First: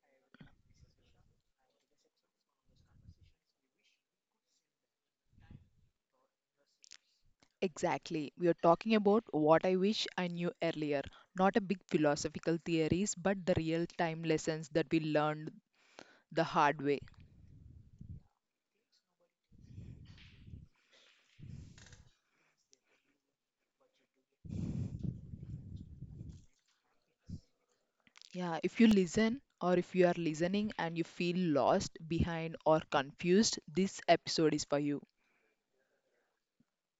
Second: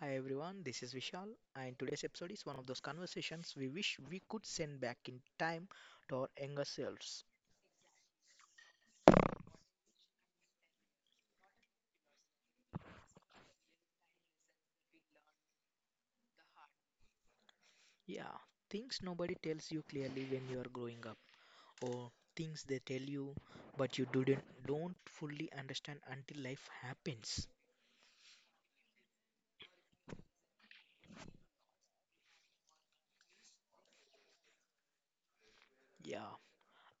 hi everyone, this is Vishal, and today's episode is one of those conversations we wish we could send back in time to our younger selves. Exactly, we are talking about what I wish I knew earlier. Not a big philosophical theories, but the real time lessons that we learned the hard way. Yeah, things nobody tells you clearly when you are growing up, or things they tell you but you didn't don't fully understand until life happens. Yeah, if you listen or if you are listening and you feel lost, behind, or confused, this episode is for you. Yeah,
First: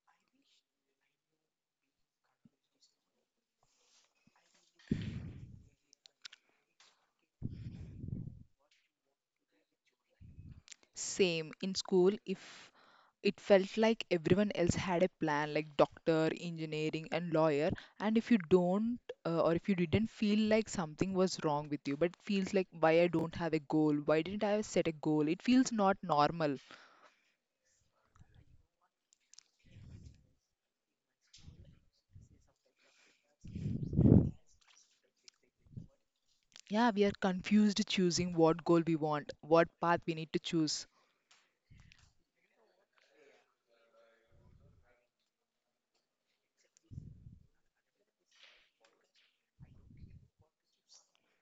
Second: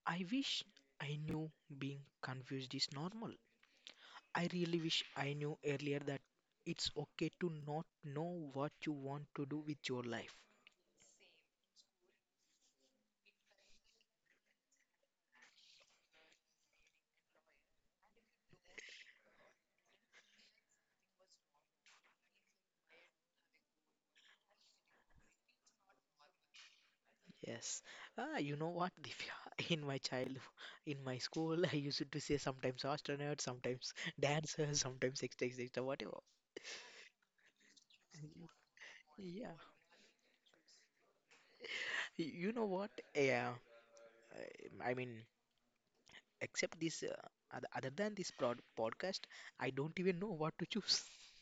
I wish I knew being confused is normal. I really wish I knew earlier that it's okay to not know what you want to do with your life. Same in school, if it felt like everyone else had a plan, like doctor, engineering, and lawyer, and if you don't or if you didn't feel like something was wrong with you, but feels like why I don't have a goal, why didn't I set a goal? It feels not normal. Yes. You know what, Divya? In my childhood, in my school, I used to say sometimes astronaut, sometimes dancer, sometimes etc. etc. whatever. Yeah, we are confused choosing what goal we want, Yeah. what path we need to choose. You know what? Yeah. I mean, except this, other than this prod podcast, I don't even know what to choose.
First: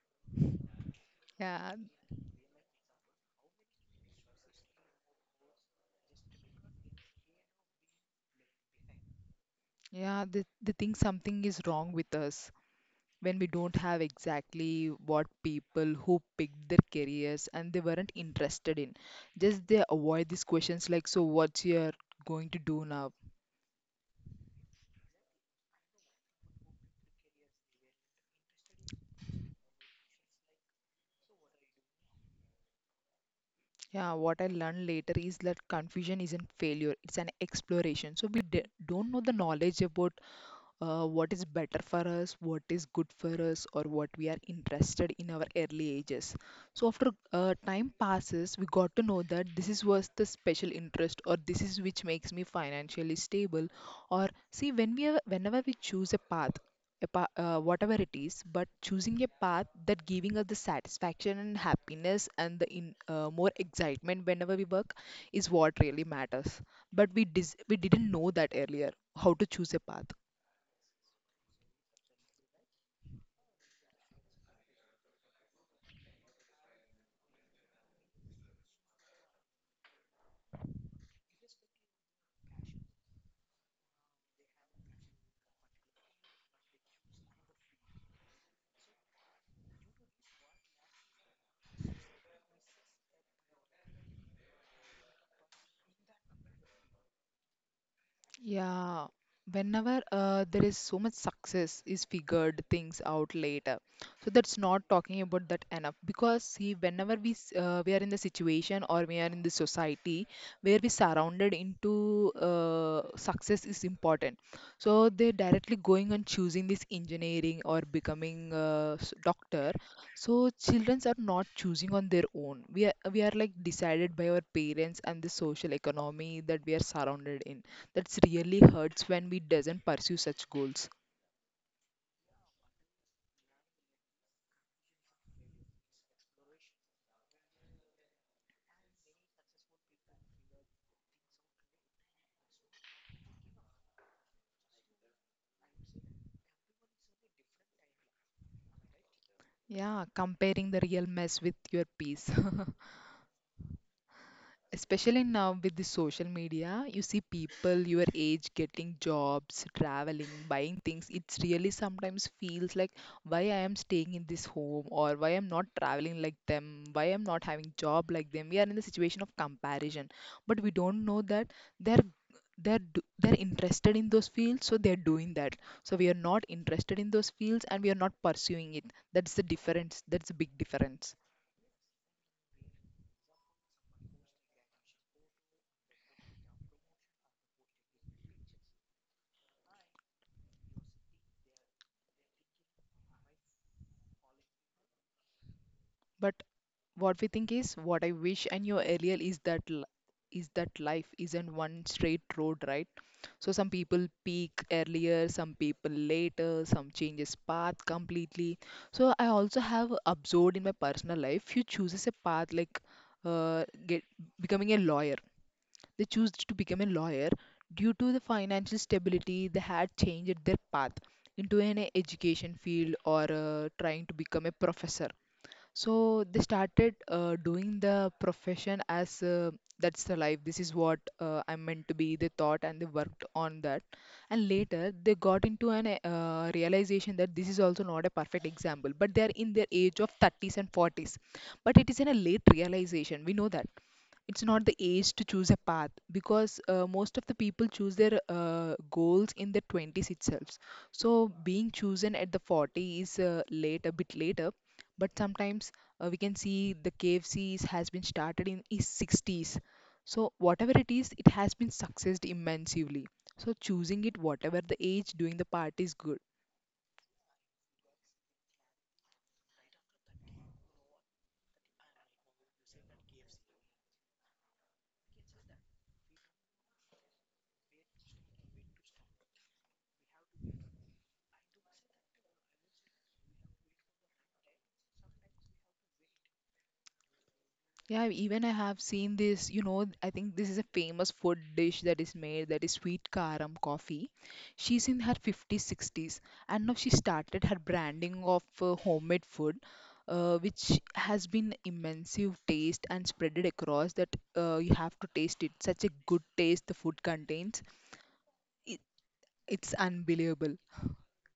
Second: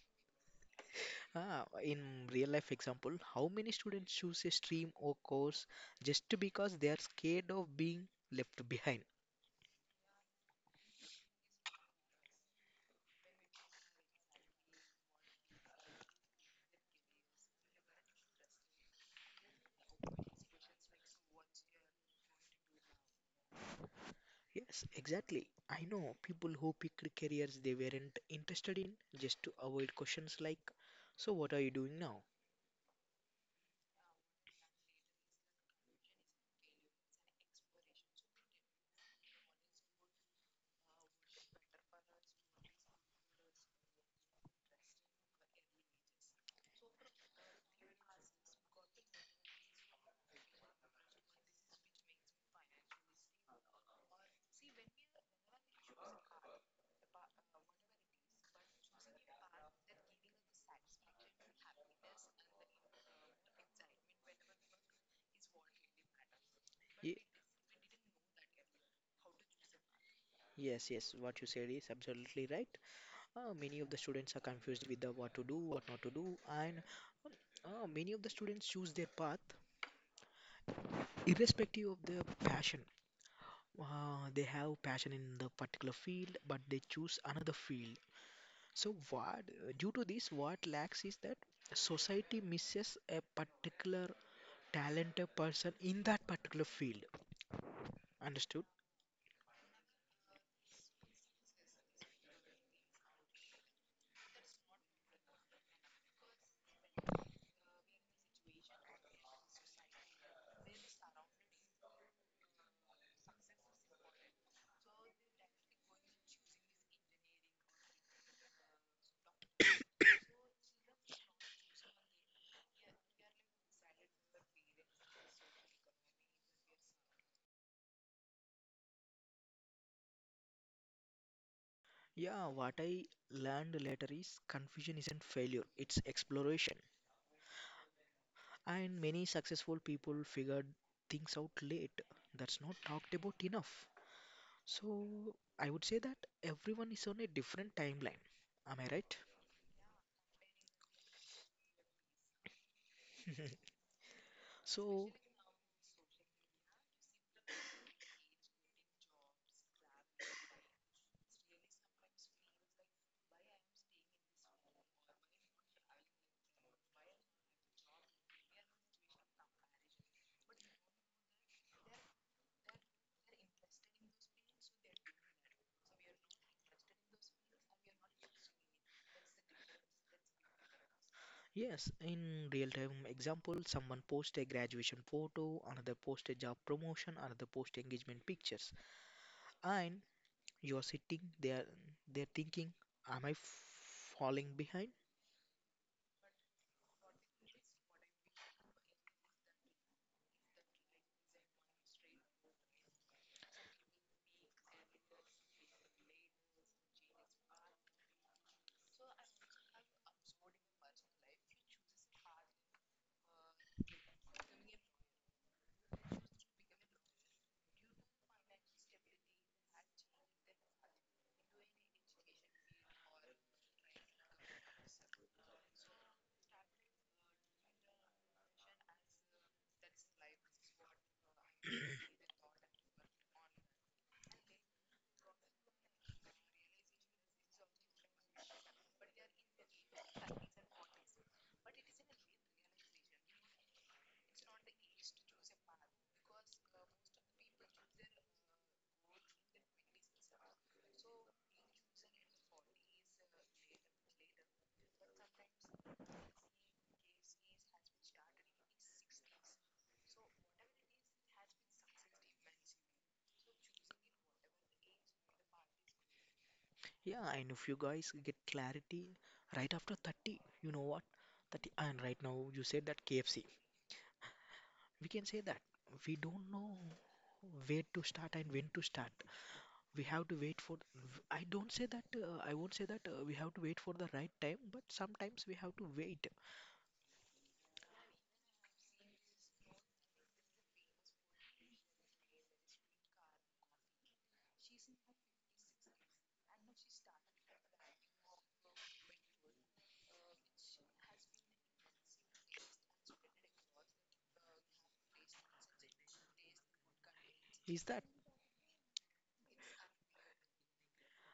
Yeah, In real life example, how many students choose a stream or course just because they are scared of being left behind? yeah, they think something is wrong with us. When we don't have exactly what people who picked their careers and they weren't interested in, just they avoid these questions like, so what's your going to do now? Yes, exactly. I know people who picked careers they weren't interested in just to avoid questions like, so, what are you doing now? Yeah, what I learned later is that confusion isn't failure, it's an exploration. So don't know the knowledge about what is better for us, what is good for us, or what we are interested in our early ages. So after time passes, we got to know that this is was the special interest, or this is which makes me financially stable. Or see, when we are, whenever we choose a path, whatever it is, but choosing a path that giving us the satisfaction and happiness and the in, more excitement whenever we work is what really matters. But Ye- we didn't know that earlier how to choose a path. Yes, yes, what you said is absolutely right. Many of the students are confused with the what to do, what not to do, and many of the students choose their path irrespective of their passion. Uh, they have passion in the particular field, but they choose another field. So what, due to this, what lacks is that society misses a particular talented person in that particular field. Understood? Yeah, whenever there is so much success is figured things out later. So that's not talking about that enough because see, whenever we are in the situation or we are in the society where we surrounded into success is important. So they're directly going and choosing this engineering or becoming a doctor. So childrens are not choosing on their own. We are like decided by our parents and the social economy that we are surrounded in. That's really hurts when we doesn't pursue such goals. Yeah, what I learned later is confusion isn't failure, it's exploration. And many successful people figured things out late. That's not talked about enough. So I would say that everyone is on a different timeline. Am I right? Yeah, comparing the real mess with your peace. So, Especially now with the social media, you see people your age getting jobs, traveling, buying things. It's really sometimes feels like why I am staying in this home or why I'm not traveling like them, why I'm not having job like them. We are in the situation of comparison, but we don't know that they're they're interested in those fields, so they're doing that. So we are not interested in those fields and we are not pursuing it. That's the difference. That's a big difference. yes, in real time example, someone post a graduation photo, another post a job promotion, another post engagement pictures, and you're sitting there, they're thinking, am I falling behind? But what we think is what I wish and your earlier is that is that life isn't one straight road, right? So some people peak earlier, some people later, some changes path completely. So I also have observed in my personal life, you chooses a path like get becoming a lawyer. They choose to become a lawyer due to the financial stability they had changed their path into an education field, or trying to become a professor. So they started doing the profession as that's the life. This is what I'm meant to be. They thought and they worked on that. And later they got into an realization that this is also not a perfect example. But they are in their age of 30s and 40s. But it is in a late realization. We know that it's not the age to choose a path because most of the people choose their goals in their 20s itself. So being chosen at the 40 is late, a bit later. But sometimes we can see the KFCs has been started in his 60s. So whatever it is, it has been successed immensely. So choosing it whatever the age, doing the part is good. Yeah, and if you guys get clarity right after 30, you know what? 30. And right now you said that KFC. We can say that we don't know where to start and when to start. We have to wait for, I won't say that, we have to wait for the right time, but sometimes we have to wait. Yeah, even I have seen this, you know, I think this is a famous food dish that is made, that is Sweet Karam Coffee. She's in her 50s, 60s, and now she started her branding of homemade food, which has been immense taste and spreaded across, that you have to taste it. Such a good taste the food contains. Is that? It, it's unbelievable.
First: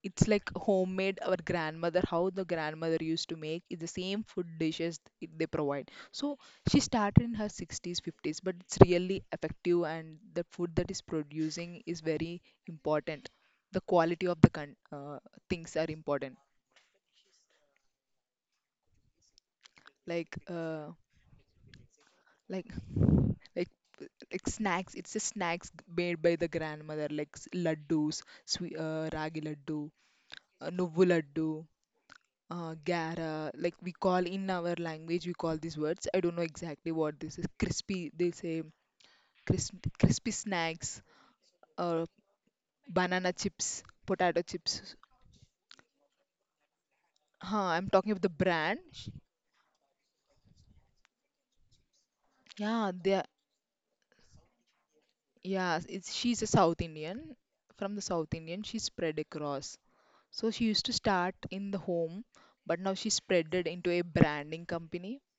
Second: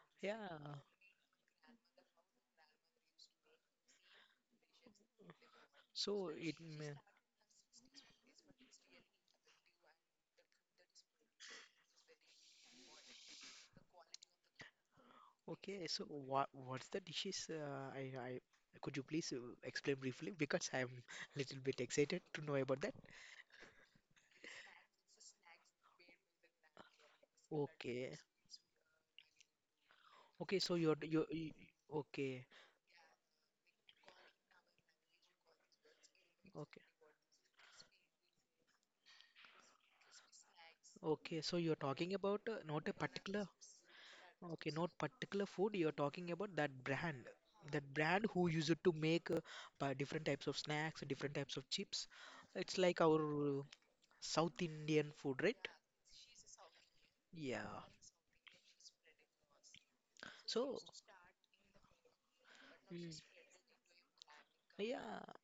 It's like Yeah. homemade, our grandmother, how the grandmother used to make is the same food dishes they provide. So So she started in her 60s, 50s, but it's really effective and the food that is producing is very important. The quality of the things okay, are so important. what's the dishes, I, could you please explain briefly Like because I'm a little bit excited to know like about that. like like snacks, it's a snacks made by the grandmother, like Okay, laddus, swe ragi laddu, okay, so you're nuvvu you. laddu, Okay. Gara, like we call in our language, we call these words. I don't know Okay. exactly what this is. Crispy, they say. Crisp, crispy snacks, Okay, so you're uh, talking about, not a banana particular. chips, potato Okay, chips. not particular food, you're talking about that brand. Huh, I'm That talking of brand the who used brand. to make, different types of snacks, different types of chips. It's Yeah, like they are, our, South Indian food, right? yeah, it's she's a South Indian. Yeah. From the South Indian, she spread across. So she So, used to start in the home, but now mm, she spread it into a branding company. yeah,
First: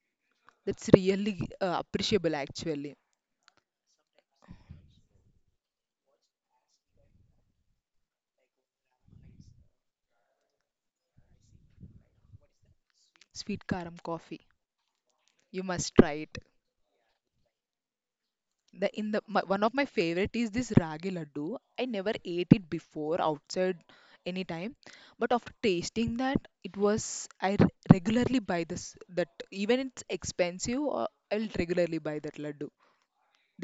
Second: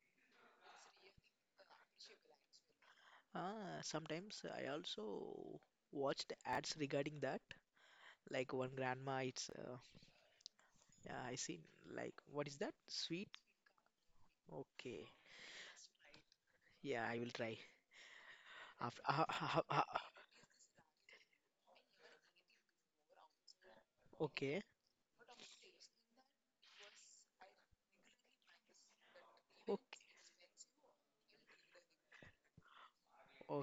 That's really appreciable, actually. uh, sometimes I also watched ads regarding that. Like one grandma it's, yeah, I see. Like, what is that? Sweet? Sweet Karam Coffee. Okay. You must try it. Yeah, I will try. The After, in the my, one of my favorite is this ragi laddu. I never ate it before outside any okay, time, but after tasting that, it was, regularly buy this. That, even okay, it's expensive, I'll regularly buy that laddu.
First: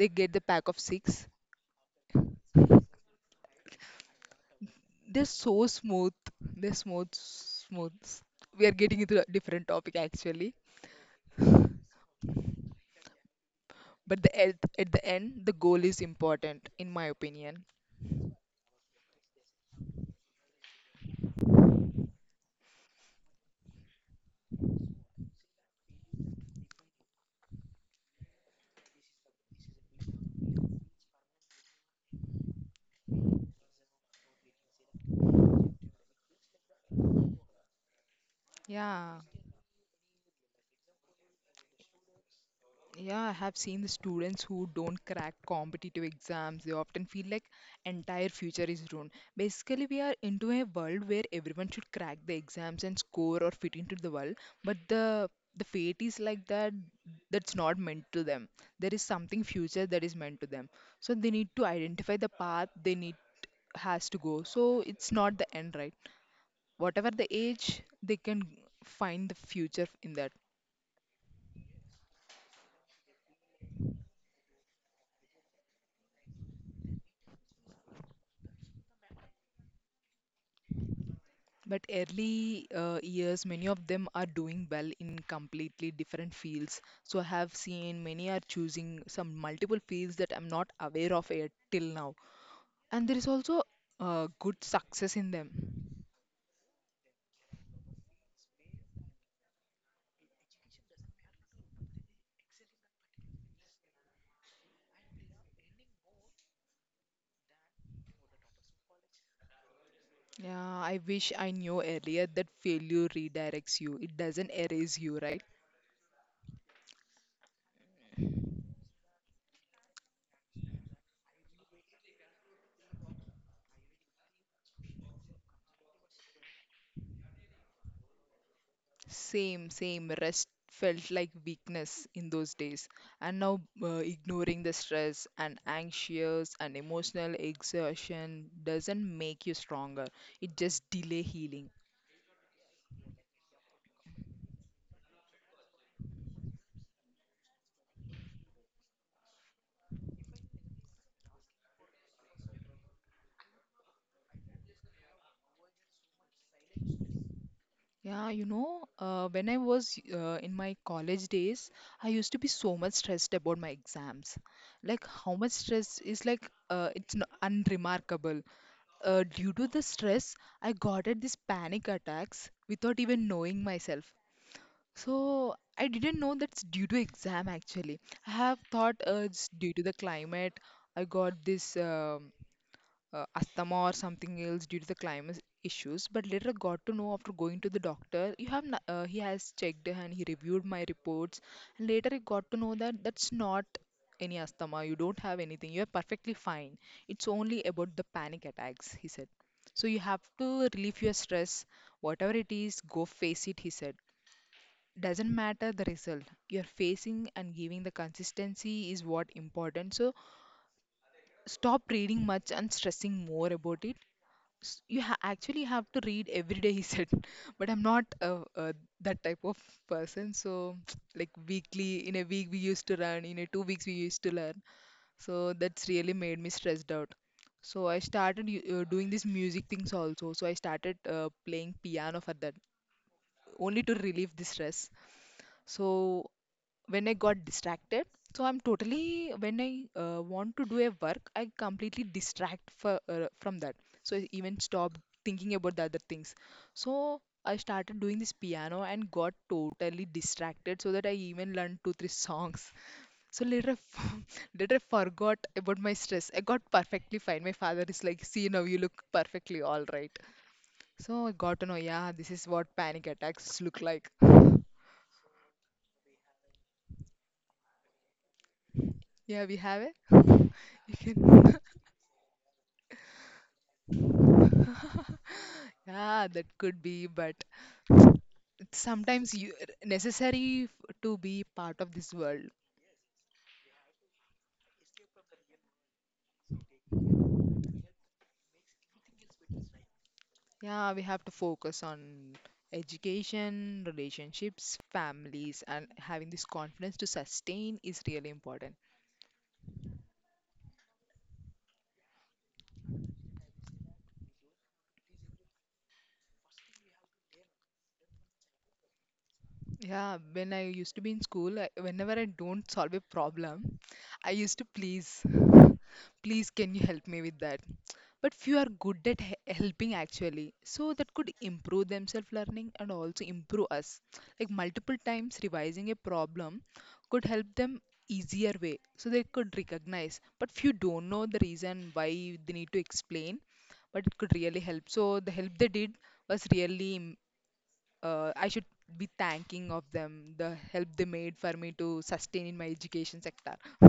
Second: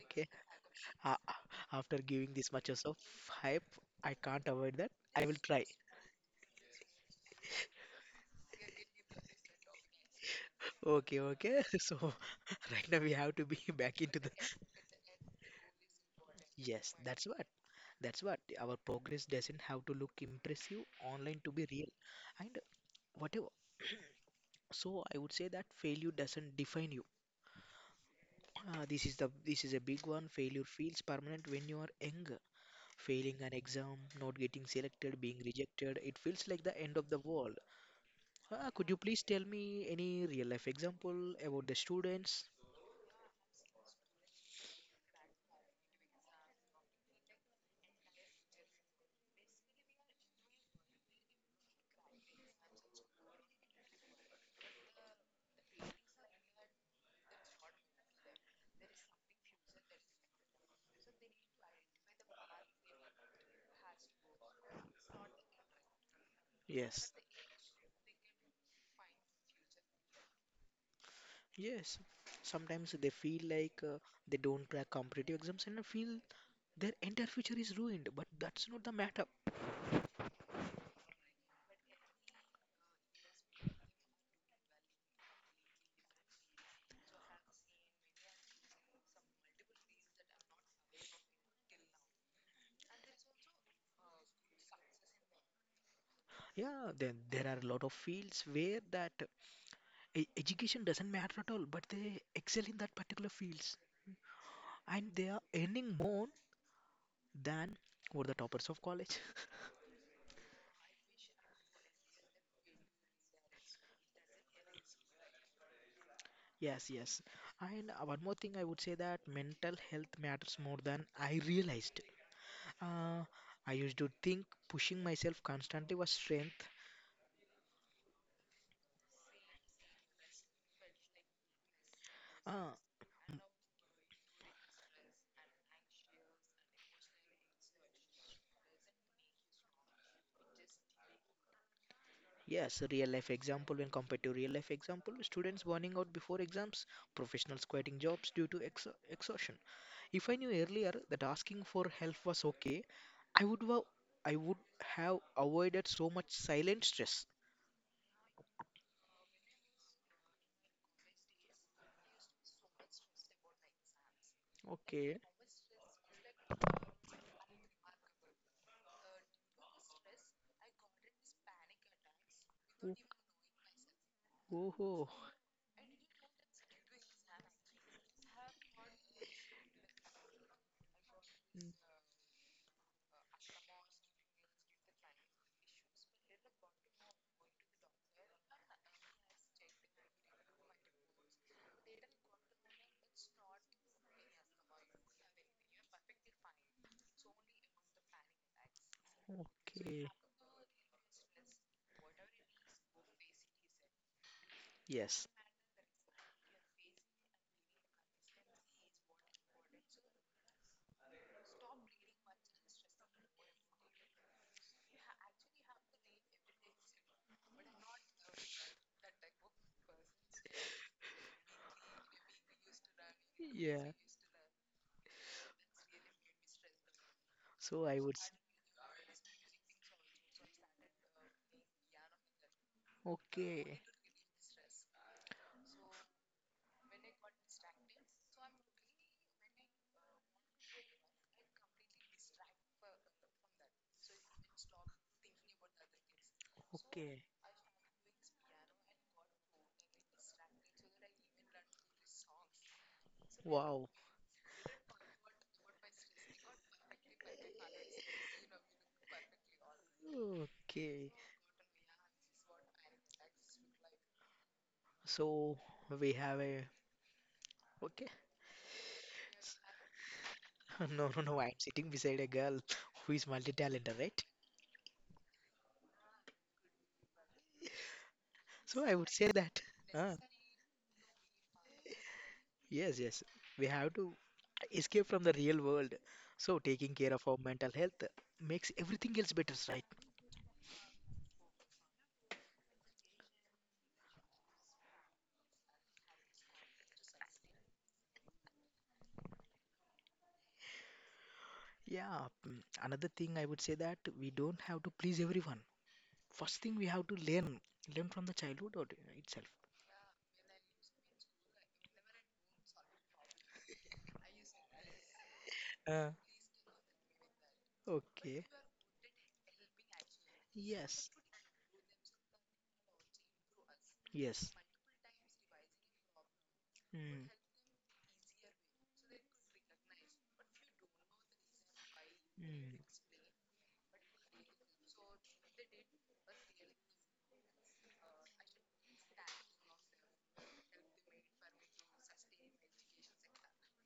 They get the pack of Uh, 6. uh, after giving this much of hype, I can't avoid that. I They're will so try. smooth. They're smooth. We are getting into a different topic actually. Okay, okay. So right now we have to be back into But the the. At the end the goal is important in Yes, my that's what. opinion. That's what. Our progress doesn't have to look impressive online to be real. And whatever. So I would say that failure doesn't define you. This is a big one. Failure feels permanent when you are young. Failing an exam, not getting selected, being rejected, it feels like the end of the world. Could you Yeah. please tell me any real life example about the students? Yeah, I have seen the students who don't crack competitive exams. They often feel like entire future is ruined. Basically, we are into a world where everyone should crack the exams and score or fit into the world, but the fate is like that, that's not meant to them. There is something future that is meant to them. So they need to identify the path they need has to go. So it's not the end, right? Whatever Yes, the age, they can find the future in that. yes. Sometimes they feel like, they don't crack competitive exams and feel their entire future is ruined. But that's not the matter. But early years, many of them are doing well in completely different fields. So I have seen many are choosing some multiple fields that I'm not aware of yet till now. And there is also good success in them. Yeah, then there are a lot of fields where that, education doesn't matter at all, but they excel in that particular fields and they are earning more than were the toppers of college. Yeah, I wish I knew earlier that failure redirects you. It doesn't erase you, right? Yes, yes. And, one more thing I would say that mental health matters more than I realized. Uh, I used to think pushing myself constantly was strength. Same, same. Rest felt like weakness in those Uh, days. And now, ignoring the stress and anxious and emotional exertion doesn't make you stronger. It just delay healing. yes, real life example when compared to real life example, students burning out before exams, professionals quitting jobs due to ex exhaustion. If I knew earlier that asking for help was okay, I would wa- I would have avoided so much silent stress. Yeah, you know, when I was in my college days, I used to be so much stressed about my exams. Like Okay. how much stress is like it's n unremarkable. Due to the stress, I got at these panic attacks without even knowing myself. Oh, oh, So I didn't know that's due to exam actually. I have thought it's due to the climate. I got mm, this asthma or something else due to the climate issues. But later I got to know after going to the doctor, you have he has checked and he reviewed my reports. And later I got to know that that's not any asthma. You don't have anything. You are perfectly fine. It's only about the panic attacks, he said. So you okay. have to relieve your stress, whatever it is, go face it, he said. Yes. Doesn't matter the result, you're facing and giving the consistency is what important. So stop reading much and stressing more about it. Actually have to read every day he said, but I'm not that type of person. So like weekly in a week we used to run, in a 2 weeks we Yeah. used to learn. So that's really made me stressed out. So So i I would. Started u- uh, doing these music things also. So I started playing piano for that, only Okay. to relieve the stress. So when I got distracted, so I'm totally when I want to do a work, I completely distract from that. So I even stop thinking about the other things. So Okay. I started doing this piano and got totally distracted so that I even learned two three songs. So later I Wow. f- later I forgot about my stress. I got perfectly fine. My father is like, see now you look perfectly all right. Okay. So I got to know, yeah, this is what panic attacks look like. So we have a. Okay. Yeah, we have a. No, no, no. I'm sitting beside a girl who is multi-talented, right? Yeah, that could be, but it's So I would say sometimes you that. Ah, necessary to be part of this world. yes, yes. We have to escape from the real world. So taking care of our mental health makes everything else better, right? Yeah, we have to focus on education, relationships, families, and having this confidence to sustain is really important. Yeah. Another thing I would say that we don't have to please everyone. First thing we have to learn from the childhood or itself. Yeah, when I used to be in school, I, whenever I don't solve a problem, I used to please, Uh, please can you help me with that? But Okay. few are good at he helping actually, so Yes. that could improve themselves learning and also improve us. Like Yes. multiple times revising a problem could Mm. help them easier way, so they could recognize. But few don't know the reason why they need to Mm. explain, but it could really help. So the help they did was really I should be thanking of them the help they made for me to sustain in my education sector.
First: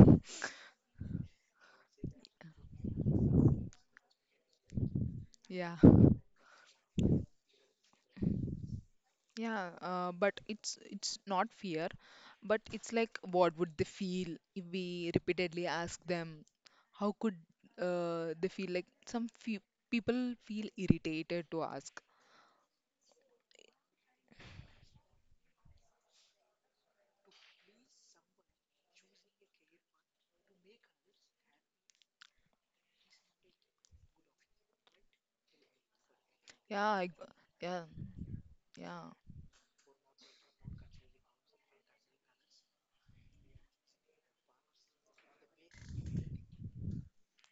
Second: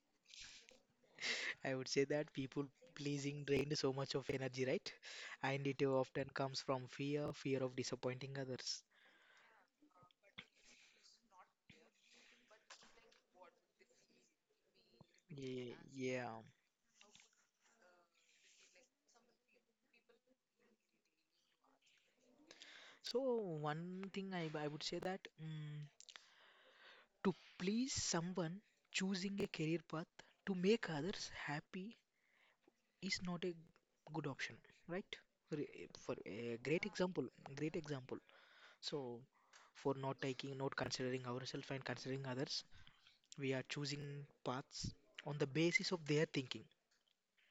I would say that people pleasing drained so much of energy, right? And Yeah. it often comes from fear, fear of disappointing others. Yeah, but it's not fear, but it's like what would they feel if we repeatedly Yeah, ask yeah. them? How could they feel like some few people feel irritated to ask? So one thing I would say that, to please someone, choosing a career path to make others happy is not a good option, right? For a great Yeah, I, example, great yeah, example. So yeah, for not taking, not considering ourselves and considering others, we are choosing paths on the basis of their thinking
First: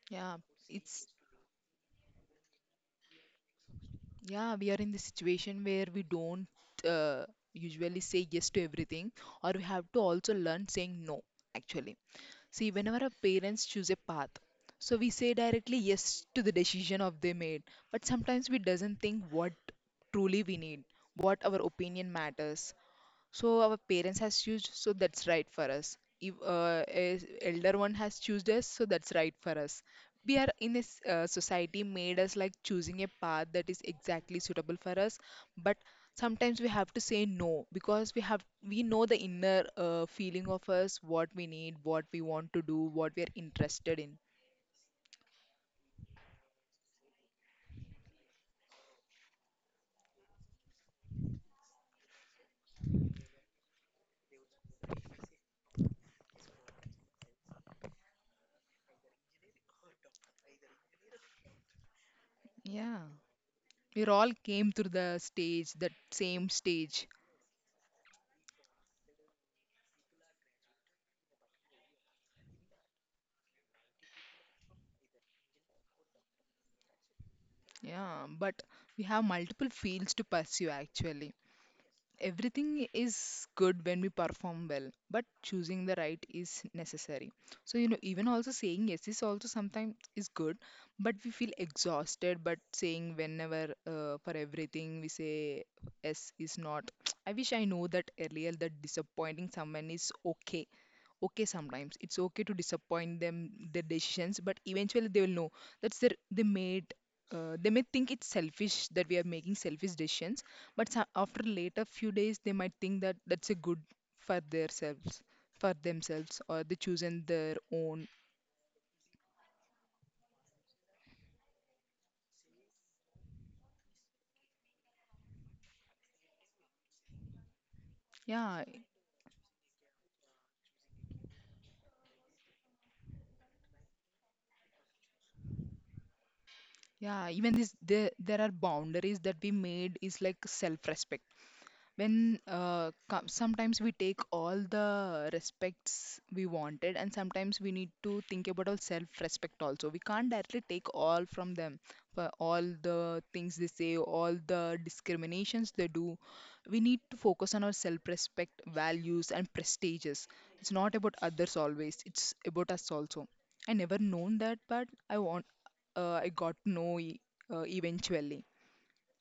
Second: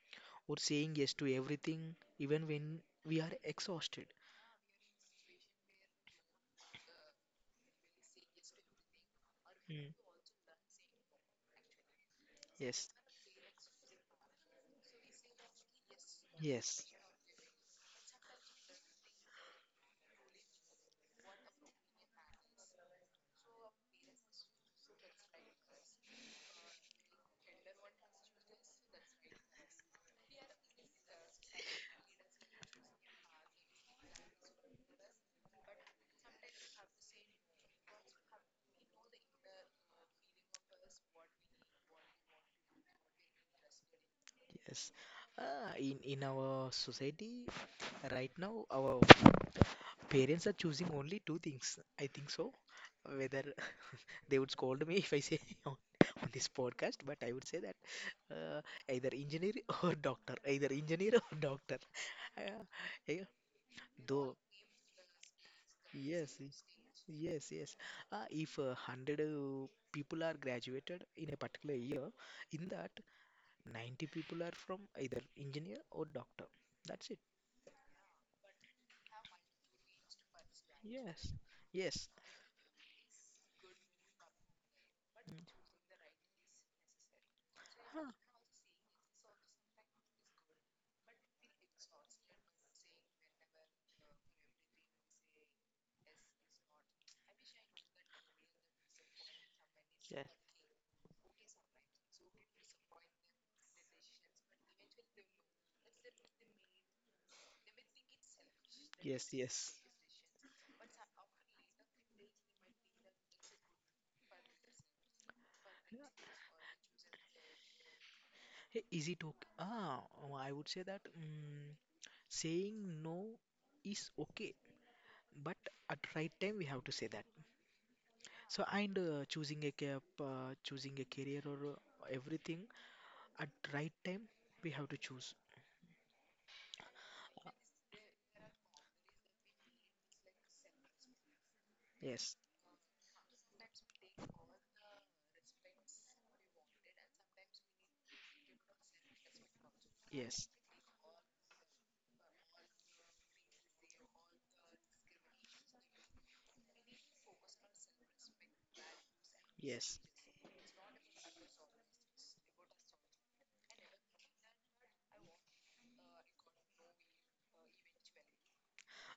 yeah. or saying It's yes to everything, even when we are exhausted. yeah, we are in the situation where we don't uh, usually say yes to everything, or we have Mm, to also learn saying no, actually. See, yes, whenever our parents choose a path, so we say directly yes to the yes. decision of they made, but sometimes we doesn't think what truly we need, what our opinion matters, so our parents has choose, so that's right for us. If a elder one has choosed us, so that's right for us. We are in this society made us like choosing a path that is exactly suitable for us, but sometimes we have to say no because we know the inner feeling of us, what we need, what we want to do, what we are interested in. Yes. In our society right now, our parents are choosing only two things. I think so. Whether they would scold me if I say on, on this podcast, but I would say that, uh, either engineer or doctor, either engineer or doctor. Uh, Yeah. yeah. We all Though, came through the stage, that yes, same yes, stage, yes. Yes. If hundred, people are graduated in a particular year, in that 90 people are from either engineer or doctor. That's it. yeah. But we have multiple fields to pursue actually. Yes. Yes. Everything is good when we perform well, but choosing the right is necessary, so you know even also saying yes is also sometimes is good, but we feel exhausted, but saying whenever for everything we say yes is not. I wish I know that earlier, that disappointing someone is Yeah. okay. Okay, sometimes it's okay to disappoint them their decisions, but eventually they will know that's their they made. They may think it's selfish that we are Yes, making yes. selfish decisions, but after later few days they might think that that's a good for themselves, for themselves, or they chosen their own. Hey, is it okay? Oh, I would say that, saying no is okay, but at right time we have to say that. Yeah, So, and, choosing a career or, everything at right time we have to choose. yeah, even this there there are boundaries that we made is like self respect. Yes, When sometimes we take all the respects we wanted and sometimes we need to think about our self respect also, we can't yes, directly take all from them for all the things they say, all the discriminations they do. We need to focus on our self respect values and yes. prestiges. It's not about others always, it's about us also. I never known that, but I want I got to know eventually.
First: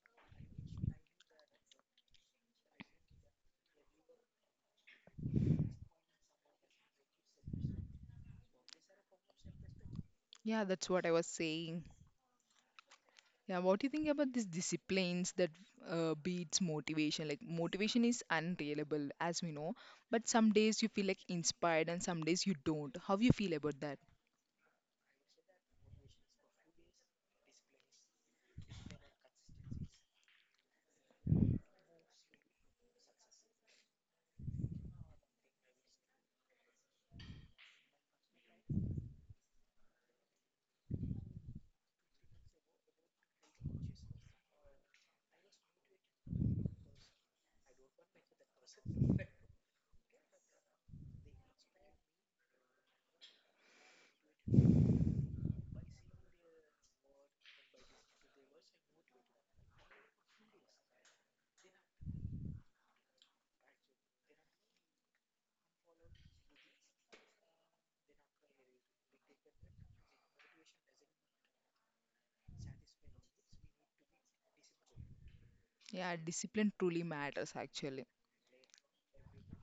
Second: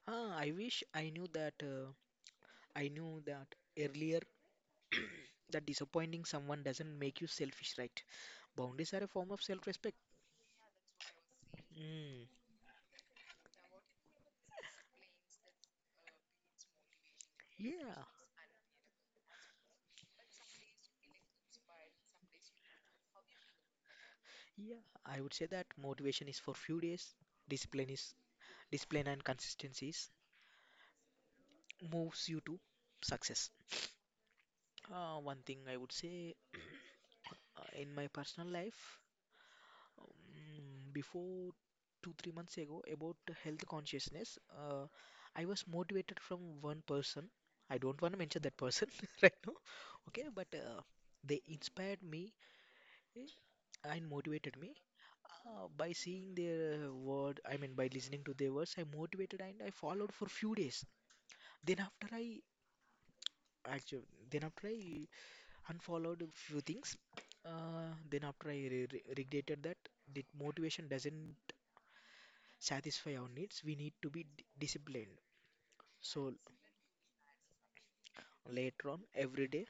I wish I knew that earlier, that disappointing someone doesn't make you selfish, right? Boundaries are a form of self-respect. Yeah, that's what I was saying. Mm, Yeah, what do you think about these disciplines that beats motivation? Like yeah, motivation is unreliable, as we know, but some days you feel like inspired and some days you don't. How you feel about that? yeah. I would say that motivation is for few days, discipline is discipline and consistency is moves you to success. One thing I would say, in my personal life, before 2, 3 months ago about health consciousness, I was motivated from one person. I don't want to mention that person right now, okay? But, they inspired me, eh, and motivated me, by seeing their, word. I mean, by listening to their words, I motivated and I followed for few days. Then after I actually, then after I unfollowed a few things, then after I regretted that. The motivation doesn't satisfy our needs, we need to be disciplined. Yeah, So discipline truly matters actually. later on, every day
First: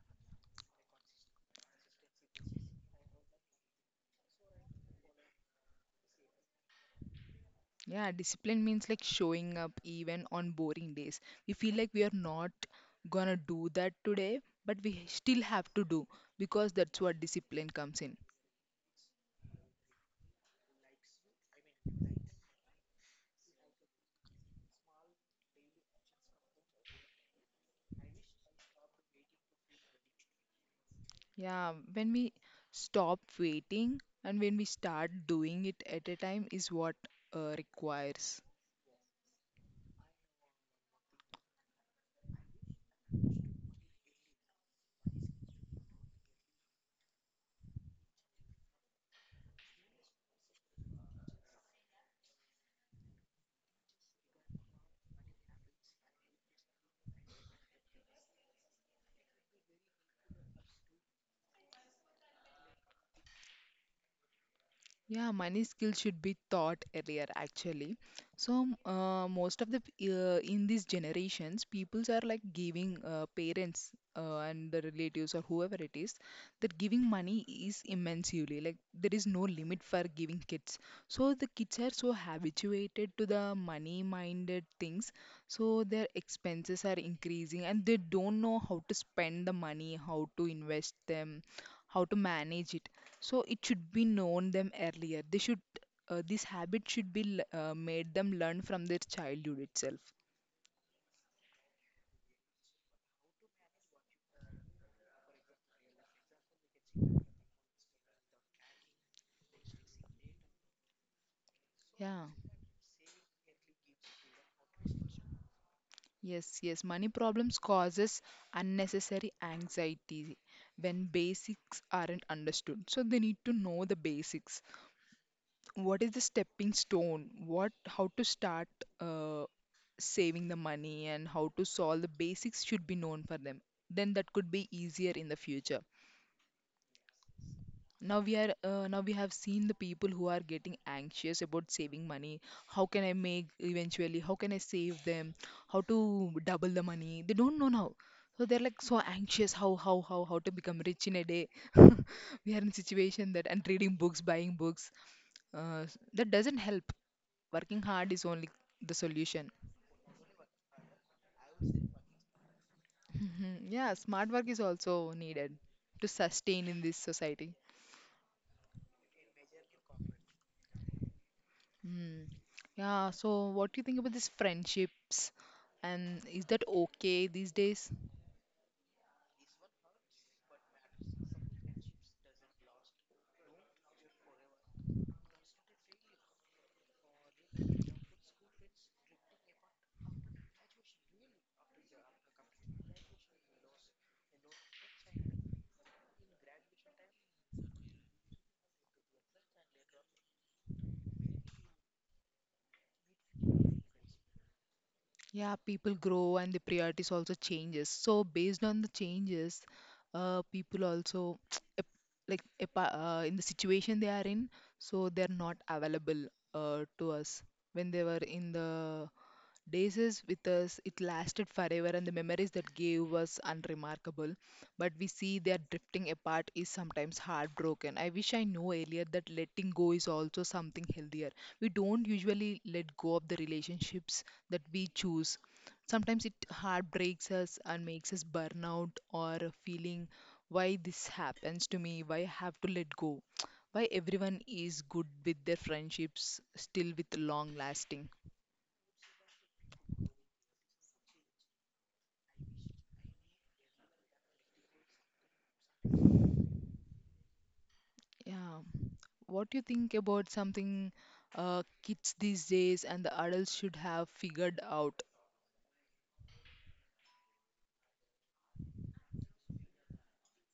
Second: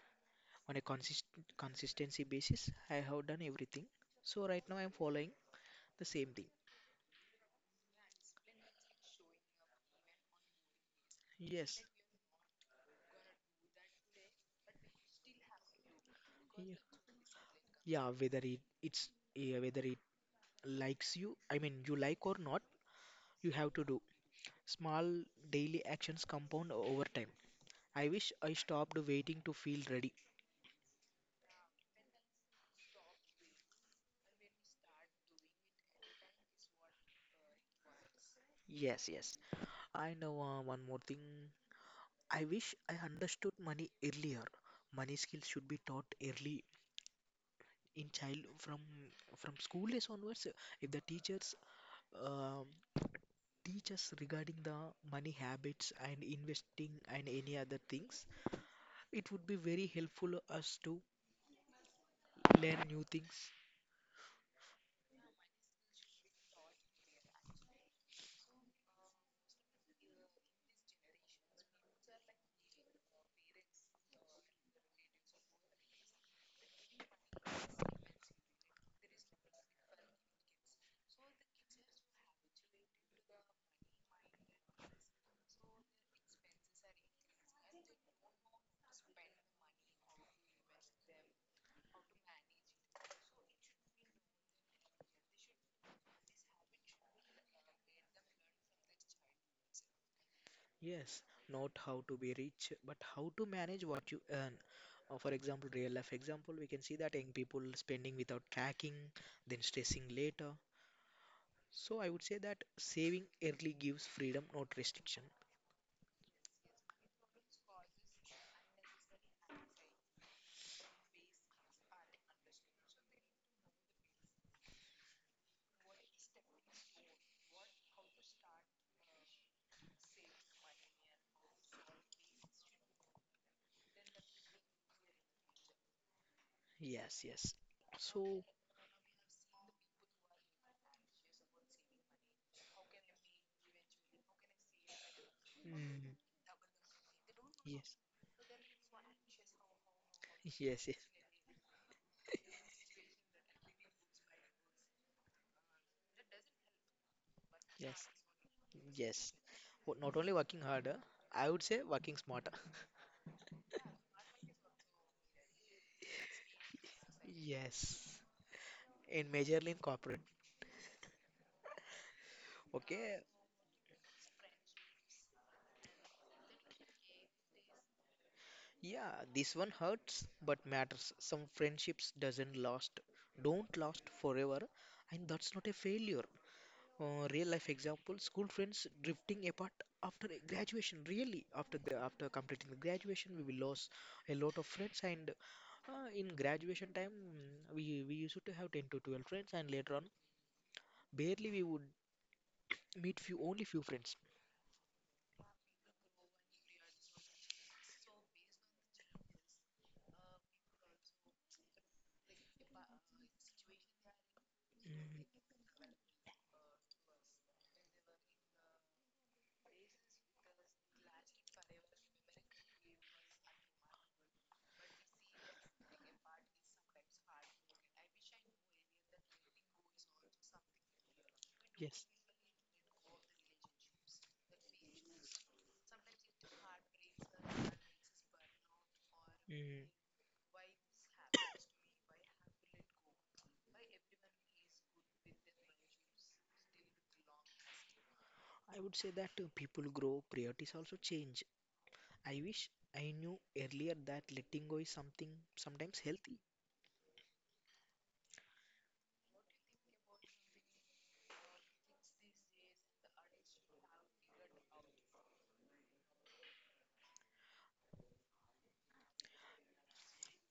on a consistency basis, I have done everything. So right now, I'm following the same thing. Yeah, discipline means like showing up even on boring days. We feel Yes. like we are not gonna do that today, but we still have to do because Yeah, that's what discipline comes yeah, in. Whether it likes you, I mean you like or not, you have to do. Small daily actions compound over time. I wish I stopped waiting to feel ready. Yeah, when we stop waiting and when we start doing it at a time is what requires. Yes, yes. I know, one more thing. I wish I understood money earlier. Money skills should be taught early in child from school days onwards. If the teachers, um teach us regarding the money habits and investing and any other things, it would be very helpful us to learn new things. Yeah, money skills should be taught earlier, actually. So, most of the in these generations, peoples are like giving parents and the relatives or whoever it is that giving money is immensely like there is no limit for giving kids. So the kids are so habituated to the money-minded things, so their expenses are increasing and they don't know how to spend the money, how to invest them, how to manage it, so it should be known them earlier. They should this habit should be made them learn from their childhood itself. Yes, not how to be rich, but how to manage what you earn. For example, real life example, we can see that young people spending without tracking, then stressing later. So I would Yeah. say that saving early gives freedom, not restriction. Yes, yes. Money problems causes unnecessary anxiety when basics aren't understood. So they need to know the basics. What is the stepping stone, what how to start uh, saving the money, and how to solve the basics should be known for them. Then that could be easier in the future. Yes, yes. Now we So, are now we have seen the people who are getting anxious about saving money, how can I make, eventually how can I save them, how to mm, double the money, they don't know now. yes, So they're like so anxious, how to become yes, yes, rich in a day. We are in a situation that, and reading books, buying books, uh, that doesn't help. Working yes, hard is only the yes. solution. Not only working harder, I would say working smarter. Mhm. Yeah, smart work is also needed to sustain in this society. Yes, and majorly in corporate. Mm. Yeah, Okay, so what do you think about these friendships? And is that okay these days? yeah, this one hurts but matters. Some friendships doesn't last, don't last forever, and that's not a failure. Real life example, school friends drifting apart after graduation. Really, after completing the graduation, we will lose a lot of friends and, in graduation time, we used to have 10 to 12 friends and later on barely we would meet few only few friends. Yeah, people grow and the priorities also changes. So based on the changes, people also ap- like in the situation they are in, so Mm, they're not available to us when they were in the days is with us, it lasted forever, and the memories that gave was unremarkable. But we see they are drifting apart is sometimes heartbroken. I wish I knew earlier that letting go is also something healthier. We don't yes. usually let go of the relationships that we choose. Sometimes it heartbreaks us and makes us burn out, or Mm. feeling why this happens to me, why I have to let go. Why everyone is good with their friendships, still with long lasting. I would say that, people grow, priorities also change. I wish I knew earlier that letting go is something sometimes healthy. Yeah. What do you think about something kids these days and the adults should have figured out?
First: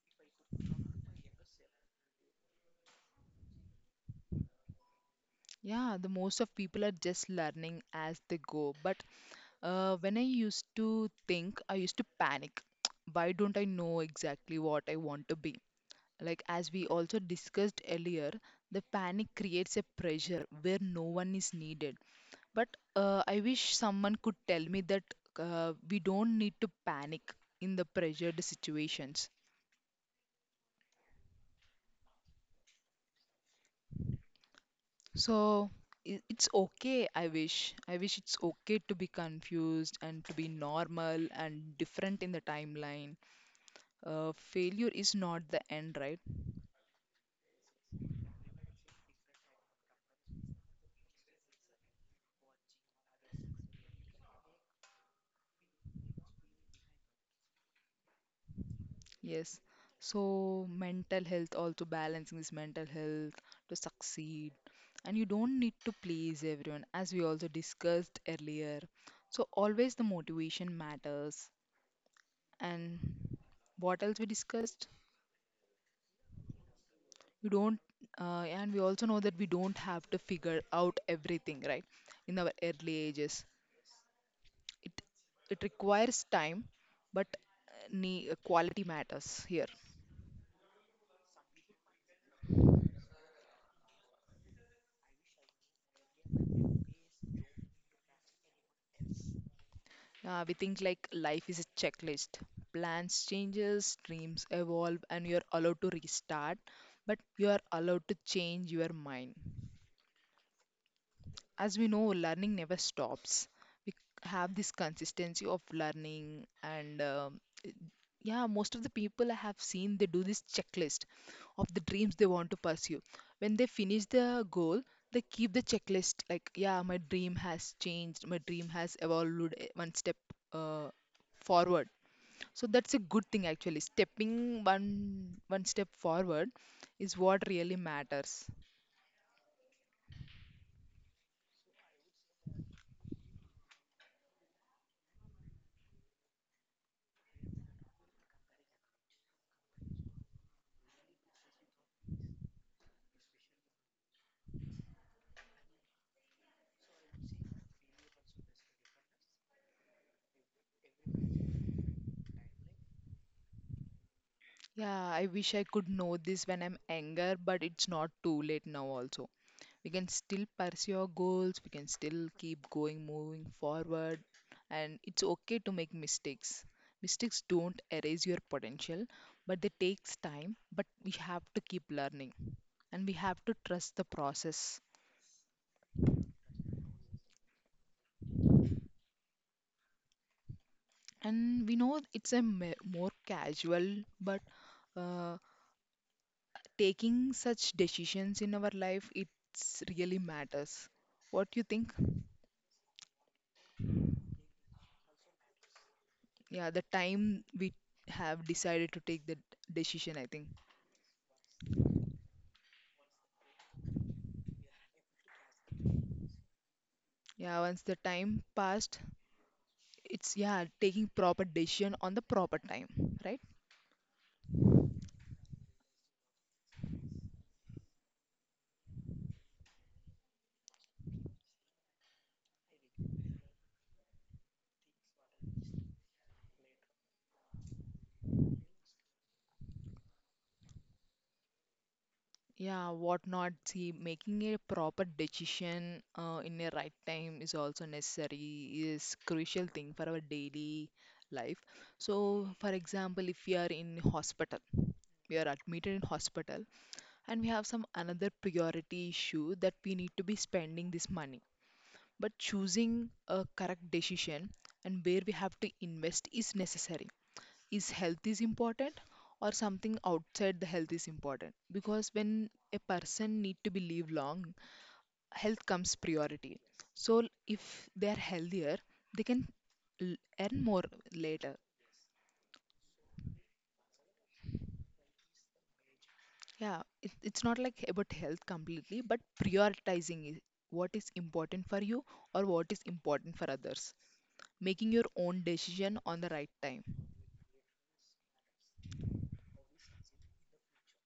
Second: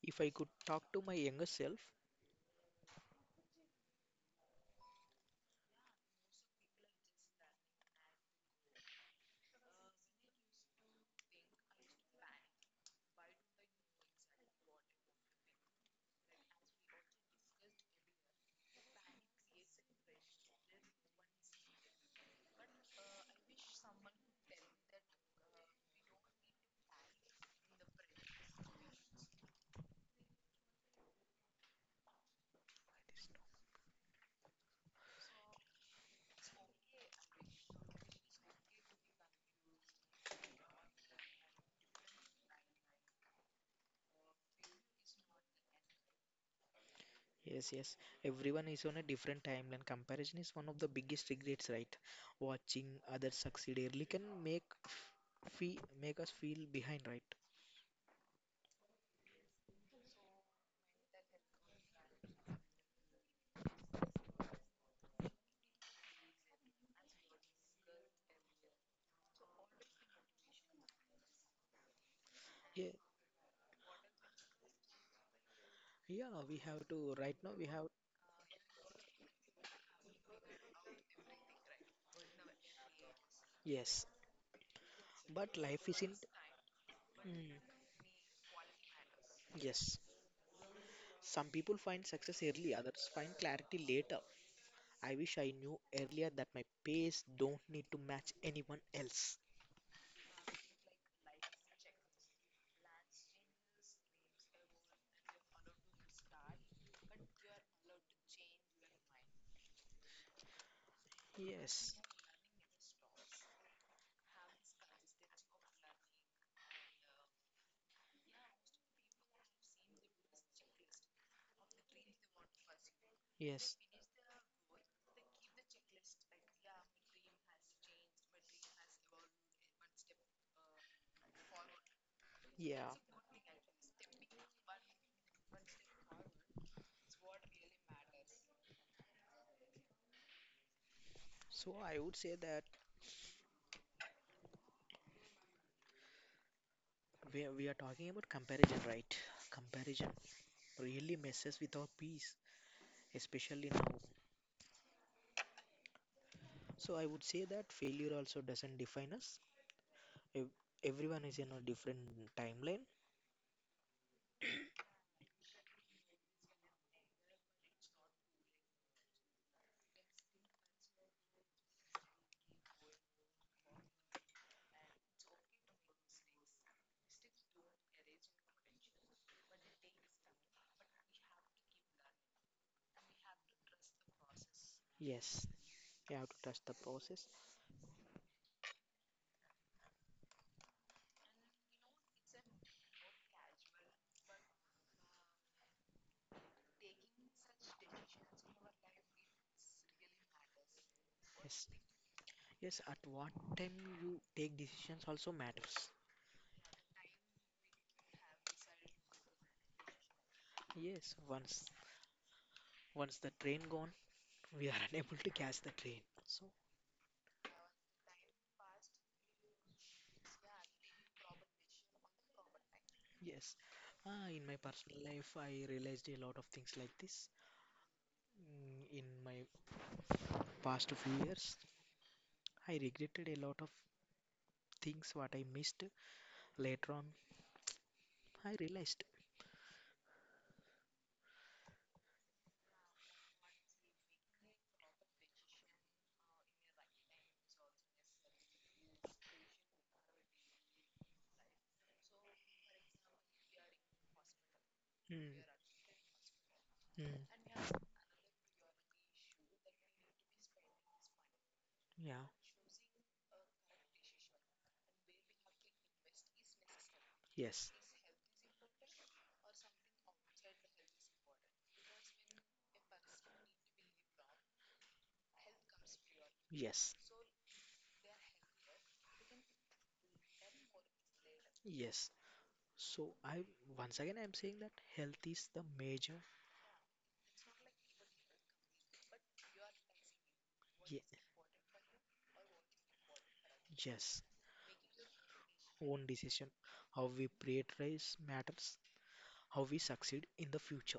If I could talk to my younger self, Yeah, the most of people are just learning as they go. But when I used to think, I used to panic. Why don't I know exactly what I want to be? Like, as we also discussed earlier, the panic creates a pressure where no one is needed. But I wish someone could tell me that we don't need to panic in the pressured situations. So it's okay, I wish. I wish it's okay to be confused and to be normal and different in the timeline. Failure is not the end, right? yes, yes, everyone is on a different timeline. Comparison is one of the biggest regrets, right? Watching others succeed early can make us feel behind, right? Yes. So mental health, also balancing this mental health to succeed. And you don't need to please everyone, as we also discussed earlier. So always the motivation matters. Yeah, And what else we discussed? yeah, we have to right We now, we don't have. And we also know that we don't have to figure out everything right in our early ages. Yes. it But it life requires isn't. time, but Mm, quality matters here. yes. Some people find success early, others find clarity later. I wish I knew earlier that my pace don't need to match anyone else. Uh, we think like life is a checklist, plans changes, dreams evolve, and you're allowed to restart, but you are allowed to change your mind. As we Yes, know, learning never stops. We have this consistency of learning, and yeah, most of the people I have seen they do this checklist of the dreams they want to pursue. When they yes, finish the goal, they keep the checklist like, yeah, my dream has changed, my dream has evolved, one step uh, forward. So that's yeah. a good thing actually, stepping one step forward is what really matters. So I would say that, we are talking about comparison, right? Comparison really messes with our peace, especially now. So I would say that failure also doesn't define us. Ev- Everyone is in a different timeline. Yeah, I wish I could know this when I'm younger, but it's not too late now also. We can still pursue our goals, we can still keep going, moving forward, and it's okay to make mistakes. Mistakes don't erase your potential, but they takes time, but we have to keep learning and we have to trust the process. Yes, you have to trust the process. And we know it's a more casual, but uh, taking such decisions in our life, it's really matters. What do you Yes. think? Yes, at what time you take decisions also matters. Yeah, the time we have decided to take the decision, I think. Yes, once the train gone, we are unable to catch the train. So Yeah, once the time passed, it's yeah, taking proper decision on the proper time, right? yes, in my personal life, I realized a lot of things like this. In my past few years, I regretted a lot of things what I missed. Later on, I realized. Yeah, what not see making a proper decision in a right time is also necessary, is crucial thing for our daily life. So for example, if we are in hospital, we Mm, are admitted in hospital, mm, and we have some another priority issue that we need to be spending this money, yeah. but choosing a correct decision and where we have to invest is necessary. Yes. Is health is important or something outside the health is important, because when a person need to be live long, health comes priority. Yes, So if they are healthier, they can earn more later. yes. So I once again I'm saying that health is the major. Yeah, it, it's not like about health completely, but prioritizing is what Yeah. is important for you or what is important for others, Yes, making your own decision own on the right decision. time. How we prioritize matters, how we succeed in the future.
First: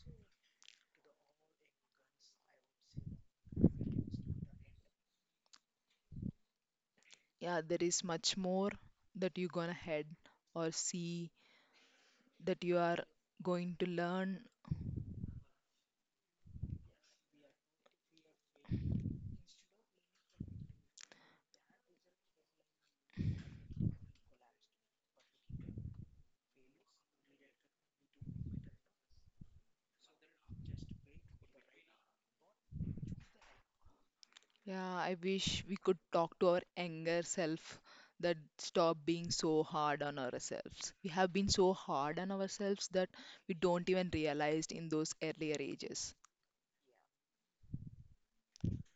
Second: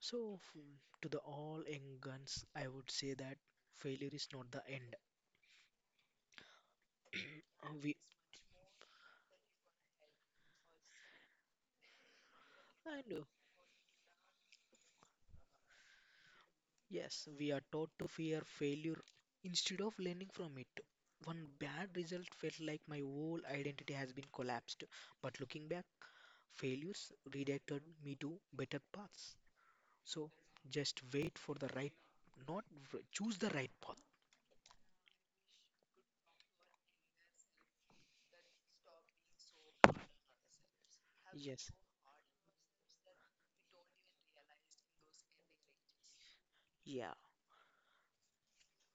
So, to the all young guns, I would say that failure is not the end. Yeah, there We, is much more that you are gonna head or see, that you are and, going to learn. yes, we are taught to fear failure instead of learning from it. One bad result felt like my whole identity has been collapsed. But looking back, failures redirected me to better paths. So, just wait for the right, not choose the right path. Yeah, I wish we could talk to our younger self that stop being so hard on ourselves. We have been so Yes. hard on ourselves that we don't even realize in those earlier ages. Yeah.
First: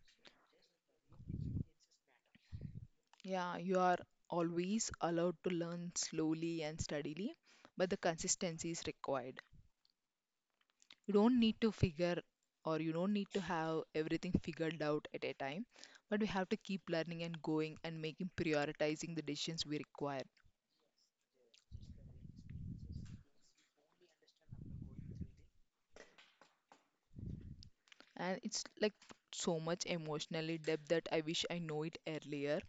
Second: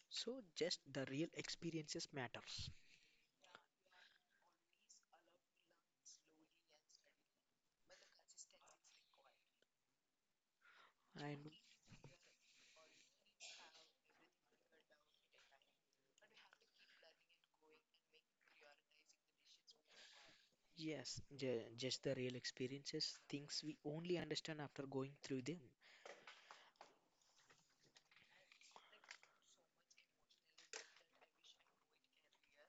So just the real experiences matters. Yeah, you are always allowed to learn slowly and steadily, but the consistency is required. You don't And need to figure, or you don't need to have everything figured out at a time, but we have to keep learning and going and making prioritizing the decisions we require. yes, just the real experiences, things we only understand after going through them. And it's like so much emotionally depth that I wish I know it earlier,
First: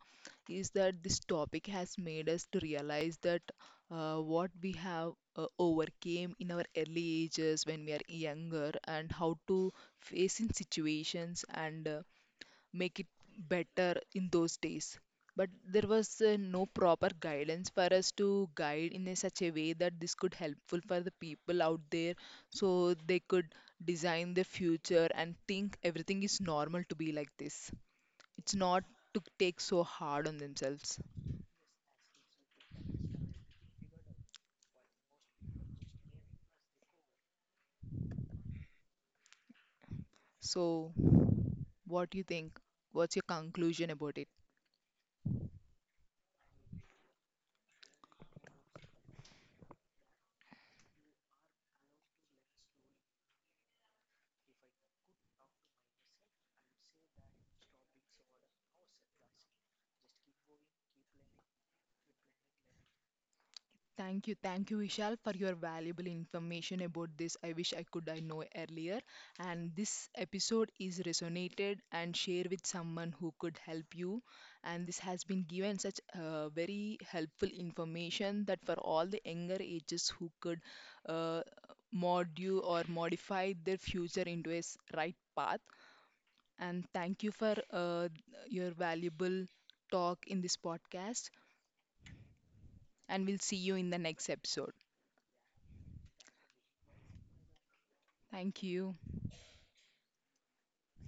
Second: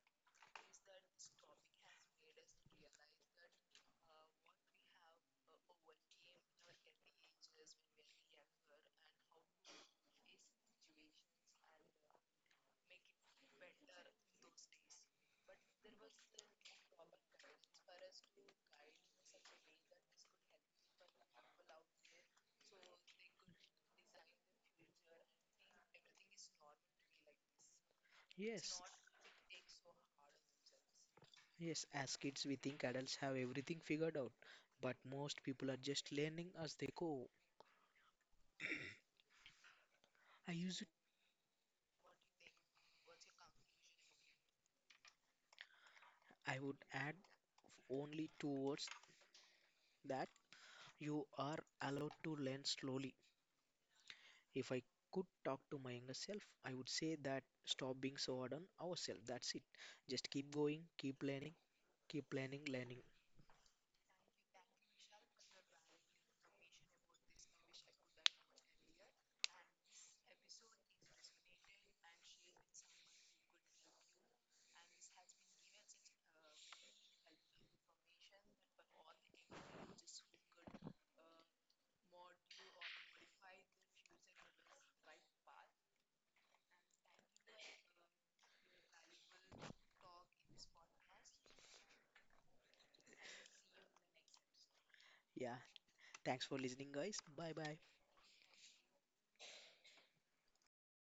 is that this topic has made us to realize that what we have overcame in our early ages when we are younger and how to face in situations and make it better in those days. But there was no proper guidance for us to guide in a such a way that this could helpful for the people out there, so they could design the future and think everything is normal to be like this. It's Yes. not to take so hard on themselves. Yes, as kids we think adults have everything figured out, but most people are just learning as they go. I use it So, what do you think? What's your conclusion about it? I would add only two words that you are allowed to learn slowly. If I could talk to my younger self, I would say that stop being so hard on ourselves. That's it. Just keep going, keep learning, learning. Thank you, Vishal, for your valuable information about this. I wish I could I know earlier. And this episode is resonated and share with someone who could help you. And this has been given such very helpful information that for all the younger ages who could uh, mod you or modify their future into a right path. And thank you for your valuable talk in this podcast. And we'll see you in the next episode. Yeah. Thanks for listening, guys. Bye bye. Thank you.